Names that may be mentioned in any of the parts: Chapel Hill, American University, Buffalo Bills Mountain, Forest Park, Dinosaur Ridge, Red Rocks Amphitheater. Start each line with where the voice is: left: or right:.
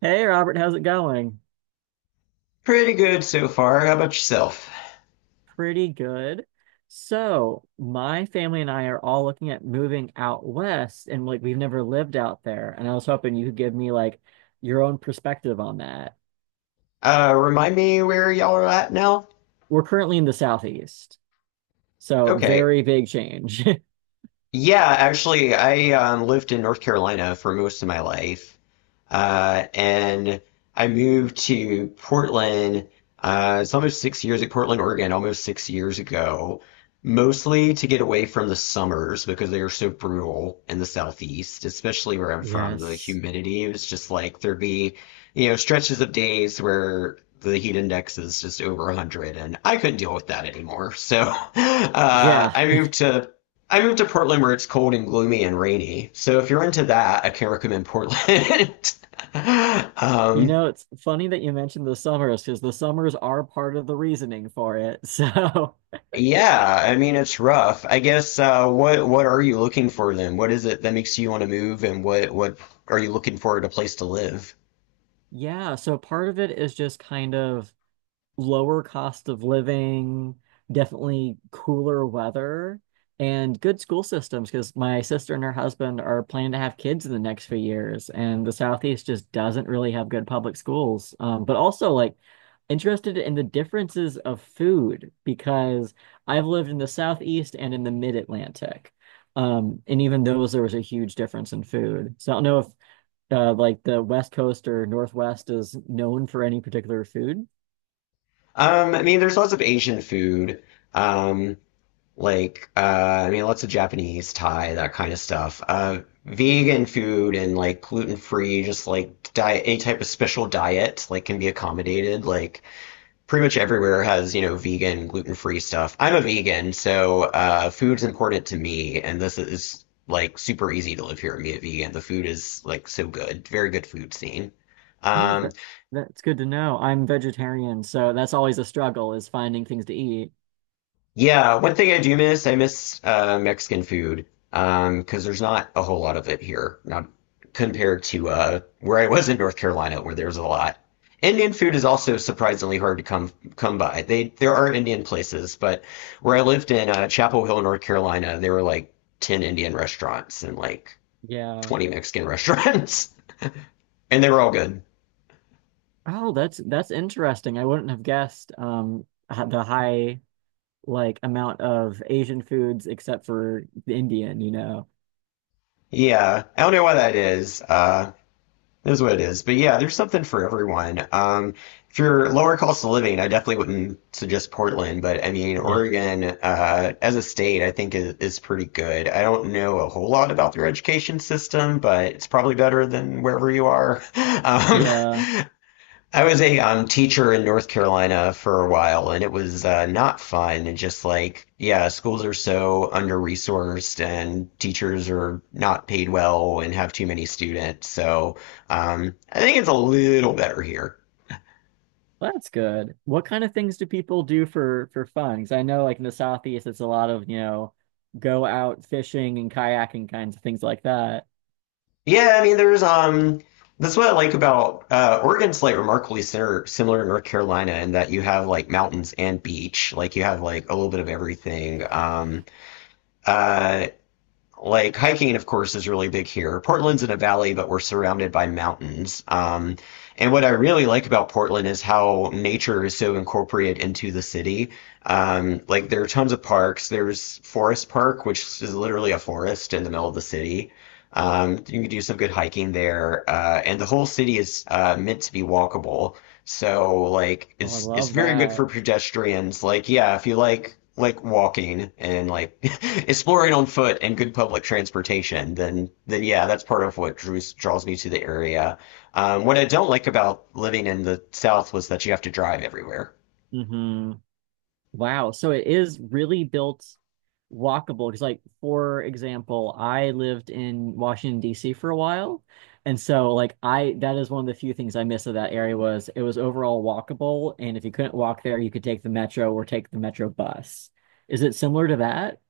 right: Hey Robert, how's it going?
left: Pretty good so far. How about yourself?
right: Pretty good. So, my family and I are all looking at moving out west, and like we've never lived out there. And I was hoping you could give me like your own perspective on that.
left: Remind me where y'all are at now?
right: We're currently in the southeast, so
left: Okay.
right: very big change.
left: Yeah, actually, I lived in North Carolina for most of my life. And I moved to Portland. It's almost 6 years at Portland, Oregon, almost 6 years ago, mostly to get away from the summers because they are so brutal in the southeast, especially where I'm from. The
right: Yes.
left: humidity was just like there'd be, stretches of days where the heat index is just over 100, and I couldn't deal with that anymore. So
right: Yeah.
left: I moved to Portland where it's cold and gloomy and rainy. So if you're into that, I can recommend Portland.
right: You
left: Um,
right: know, it's funny that you mentioned the summers because the summers are part of the reasoning for it. So,
left: yeah, I mean it's rough. I guess what are you looking for then? What is it that makes you want to move, and what are you looking for at a place to live?
right: yeah. So, part of it is just kind of lower cost of living, definitely cooler weather, and good school systems because my sister and her husband are planning to have kids in the next few years, and the Southeast just doesn't really have good public schools. But also, like, interested in the differences of food because I've lived in the Southeast and in the Mid-Atlantic. And even those, there was a huge difference in food. So I don't know if like the West Coast or Northwest is known for any particular food.
left: I mean, there's lots of Asian food, um, like I mean, lots of Japanese, Thai, that kind of stuff. Vegan food and like gluten free, just like diet, any type of special diet like can be accommodated. Like pretty much everywhere has vegan, gluten free stuff. I'm a vegan, so food's important to me, and this is like super easy to live here and be a vegan. The food is like so good, very good food scene.
right: Oh,
left: Um,
right: that's good to know. I'm vegetarian, so that's always a struggle is finding things to eat.
left: Yeah, one thing I do miss, I miss Mexican food. 'Cause because there's not a whole lot of it here, not compared to where I was in North Carolina, where there's a lot. Indian food is also surprisingly hard to come by. They There are Indian places, but where I lived in Chapel Hill, North Carolina, there were like 10 Indian restaurants and like
right: Yeah.
left: 20 Mexican restaurants, and they were all good.
right: Oh, that's interesting. I wouldn't have guessed the high like amount of Asian foods except for the Indian, you know.
left: Yeah, I don't know why that is. It is what it is. But yeah, there's something for everyone. If you're lower cost of living, I definitely wouldn't suggest Portland, but I mean,
right: Yeah.
left: Oregon, as a state, I think is pretty good. I don't know a whole lot about their education system, but it's probably better than wherever you are. Um,
right: Yeah.
left: I was a teacher in North Carolina for a while, and it was not fun. And just like, yeah, schools are so under-resourced, and teachers are not paid well and have too many students. So I think it's a little better here.
right: Well, that's good. What kind of things do people do for fun? 'Cause I know like in the Southeast it's a lot of, you know, go out fishing and kayaking kinds of things like that.
left: Yeah, I mean, there's that's what I like about Oregon's like remarkably similar to North Carolina in that you have like mountains and beach, like you have like a little bit of everything. Uh, like hiking, of course, is really big here. Portland's in a valley, but we're surrounded by mountains. And what I really like about Portland is how nature is so incorporated into the city. Like there are tons of parks. There's Forest Park, which is literally a forest in the middle of the city. You can do some good hiking there, and the whole city is meant to be walkable. So like
right: Oh, I
left: it's
right: love
left: very good
right: that.
left: for pedestrians. Like yeah, if you like walking and like exploring on foot and good public transportation, then yeah, that's part of what drews draws me to the area. What I don't like about living in the South was that you have to drive everywhere.
right: Wow. So it is really built walkable. Because, like, for example, I lived in Washington, D.C. for a while. And so, like, I that is one of the few things I miss of that area was it was overall walkable. And if you couldn't walk there, you could take the metro or take the metro bus. Is it similar to that?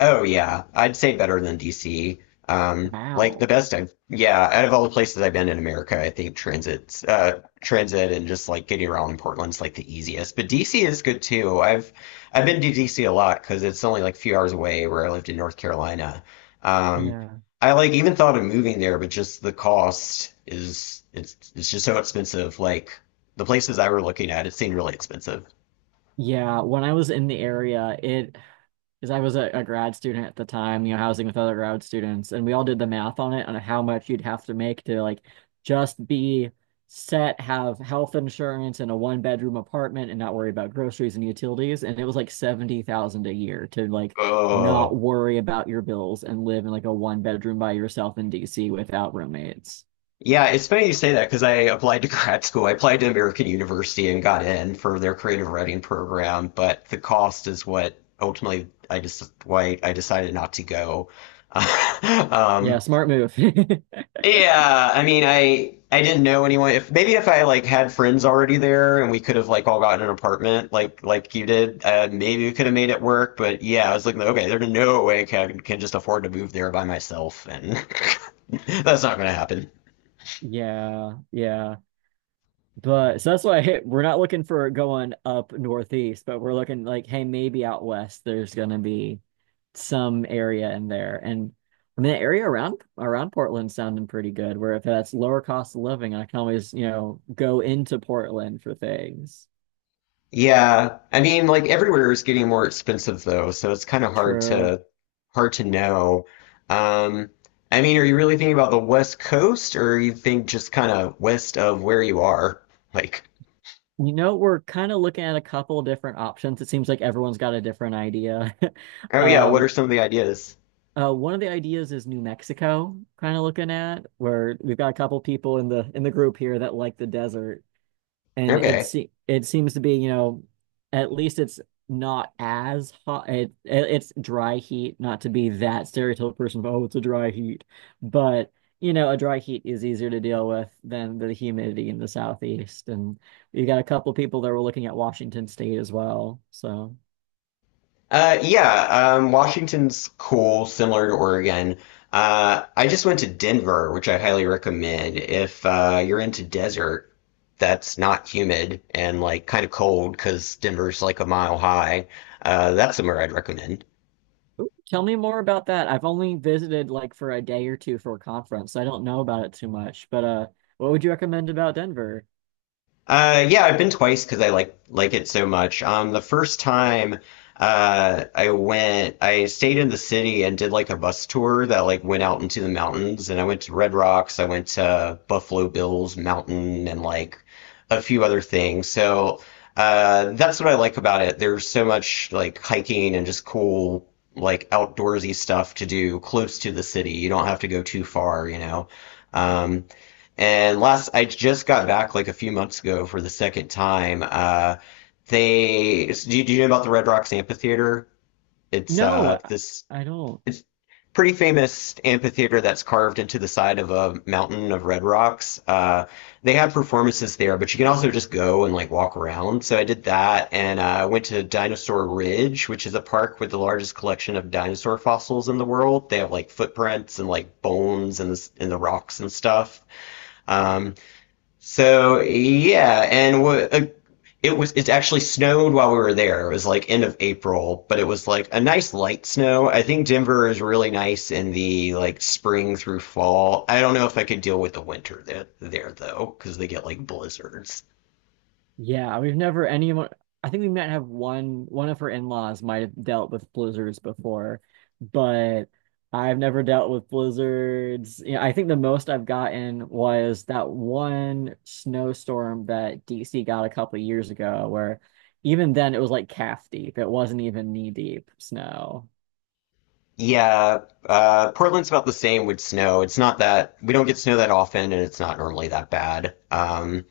left: Oh yeah, I'd say better than DC. Like the
right: Wow.
left: best I've yeah, out of all the places I've been in America, I think transit and just like getting around in Portland's like the easiest. But DC is good too. I've been to DC a lot because it's only like a few hours away where I lived in North Carolina. Um,
right: Yeah.
left: I like even thought of moving there, but just the cost is it's just so expensive. Like the places I were looking at, it seemed really expensive.
right: Yeah. When I was in the area, it because I was a grad student at the time, you know, housing with other grad students, and we all did the math on it on how much you'd have to make to like just be set, have health insurance and a one bedroom apartment and not worry about groceries and utilities. And it was like 70,000 a year to like not
left: Oh.
right: worry about your bills and live in like a one bedroom by yourself in D.C. without roommates.
left: Yeah, it's funny you say that because I applied to grad school. I applied to American University and got in for their creative writing program, but the cost is what ultimately I just why I decided not to go.
right: Yeah,
left: Um,
right: smart move.
left: yeah, I mean, I didn't know anyone. If maybe if I like had friends already there and we could have like all gotten an apartment like you did, maybe we could have made it work. But yeah, I was like, okay, there's no way can just afford to move there by myself, and that's not going to happen.
right: Yeah, yeah. But so that's why hey, we're not looking for going up northeast, but we're looking like, hey, maybe out west there's gonna be some area in there. And I mean the area around Portland's sounding pretty good, where if that's lower cost of living, I can always, you know, go into Portland for things.
left: Yeah, I mean, like everywhere is getting more expensive though, so it's kind of hard
right: True.
left: to hard to know. Um, I mean, are you really thinking about the West Coast, or you think just kind of west of where you are? Like,
right: You know, we're kind of looking at a couple different options. It seems like everyone's got a different idea.
left: oh yeah, what are
right: Um,
left: some of the ideas?
right: One of the ideas is New Mexico, kind of looking at where we've got a couple people in the group here that like the desert, and
left: Okay.
right: it seems to be, you know, at least it's not as hot. It's dry heat, not to be that stereotypical person of oh, it's a dry heat, but you know, a dry heat is easier to deal with than the humidity in the southeast, and we've got a couple people that were looking at Washington State as well, so.
left: Yeah, Washington's cool, similar to Oregon. I just went to Denver, which I highly recommend if you're into desert that's not humid and like kind of cold because Denver's like a mile high. That's somewhere I'd recommend.
right: Tell me more about that. I've only visited like for a day or two for a conference. So I don't know about it too much. But what would you recommend about Denver?
left: Yeah, I've been twice because I like it so much. The first time, I stayed in the city and did like a bus tour that like went out into the mountains, and I went to Red Rocks, I went to Buffalo Bills Mountain, and like a few other things. So, that's what I like about it. There's so much like hiking and just cool like outdoorsy stuff to do close to the city. You don't have to go too far, you know. Um, and last, I just got back like a few months ago for the second time. Do you know about the Red Rocks Amphitheater? It's
right: No, I,
left: this
right: I don't.
left: it's pretty famous amphitheater that's carved into the side of a mountain of red rocks. They have performances there, but you can also just go and like walk around. So I did that, and I went to Dinosaur Ridge, which is a park with the largest collection of dinosaur fossils in the world. They have like footprints and like bones in the rocks and stuff. Um, so yeah, and what it was it actually snowed while we were there. It was like end of April, but it was like a nice light snow. I think Denver is really nice in the like spring through fall. I don't know if I could deal with the winter there though, because they get like blizzards.
right: Yeah, we've never anyone I think we might have one of her in-laws might have dealt with blizzards before, but I've never dealt with blizzards. Yeah, I think the most I've gotten was that one snowstorm that D.C. got a couple of years ago where even then it was like calf deep. It wasn't even knee deep snow.
left: Yeah, Portland's about the same with snow. It's not that We don't get snow that often, and it's not normally that bad.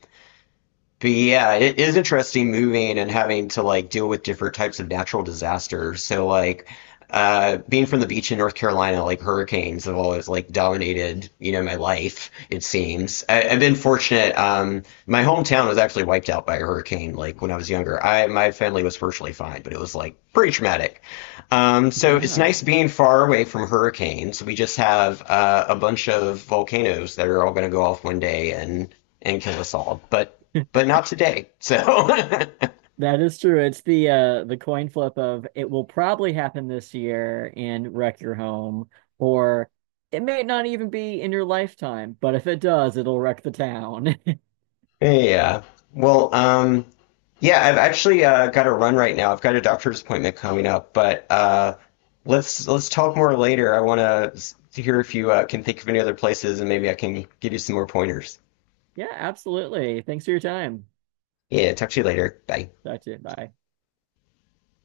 left: But yeah, it is interesting moving and having to like deal with different types of natural disasters. So like being from the beach in North Carolina, like hurricanes have always like dominated, you know, my life, it seems. I've been fortunate. My hometown was actually wiped out by a hurricane like when I was younger. I My family was virtually fine, but it was like pretty traumatic. So it's nice
right: Yeah,
left: being far away from hurricanes. We just have a bunch of volcanoes that are all going to go off one day and kill us all, but not today. So
right: that is true. It's the coin flip of it will probably happen this year and wreck your home, or it may not even be in your lifetime, but if it does, it'll wreck the town.
left: yeah. Well, yeah, I've actually got to run right now. I've got a doctor's appointment coming up, but let's talk more later. I want to hear if you can think of any other places, and maybe I can give you some more pointers.
right: Yeah, absolutely. Thanks for your time.
left: Yeah, talk to you later. Bye.
right: Talk to you. Bye.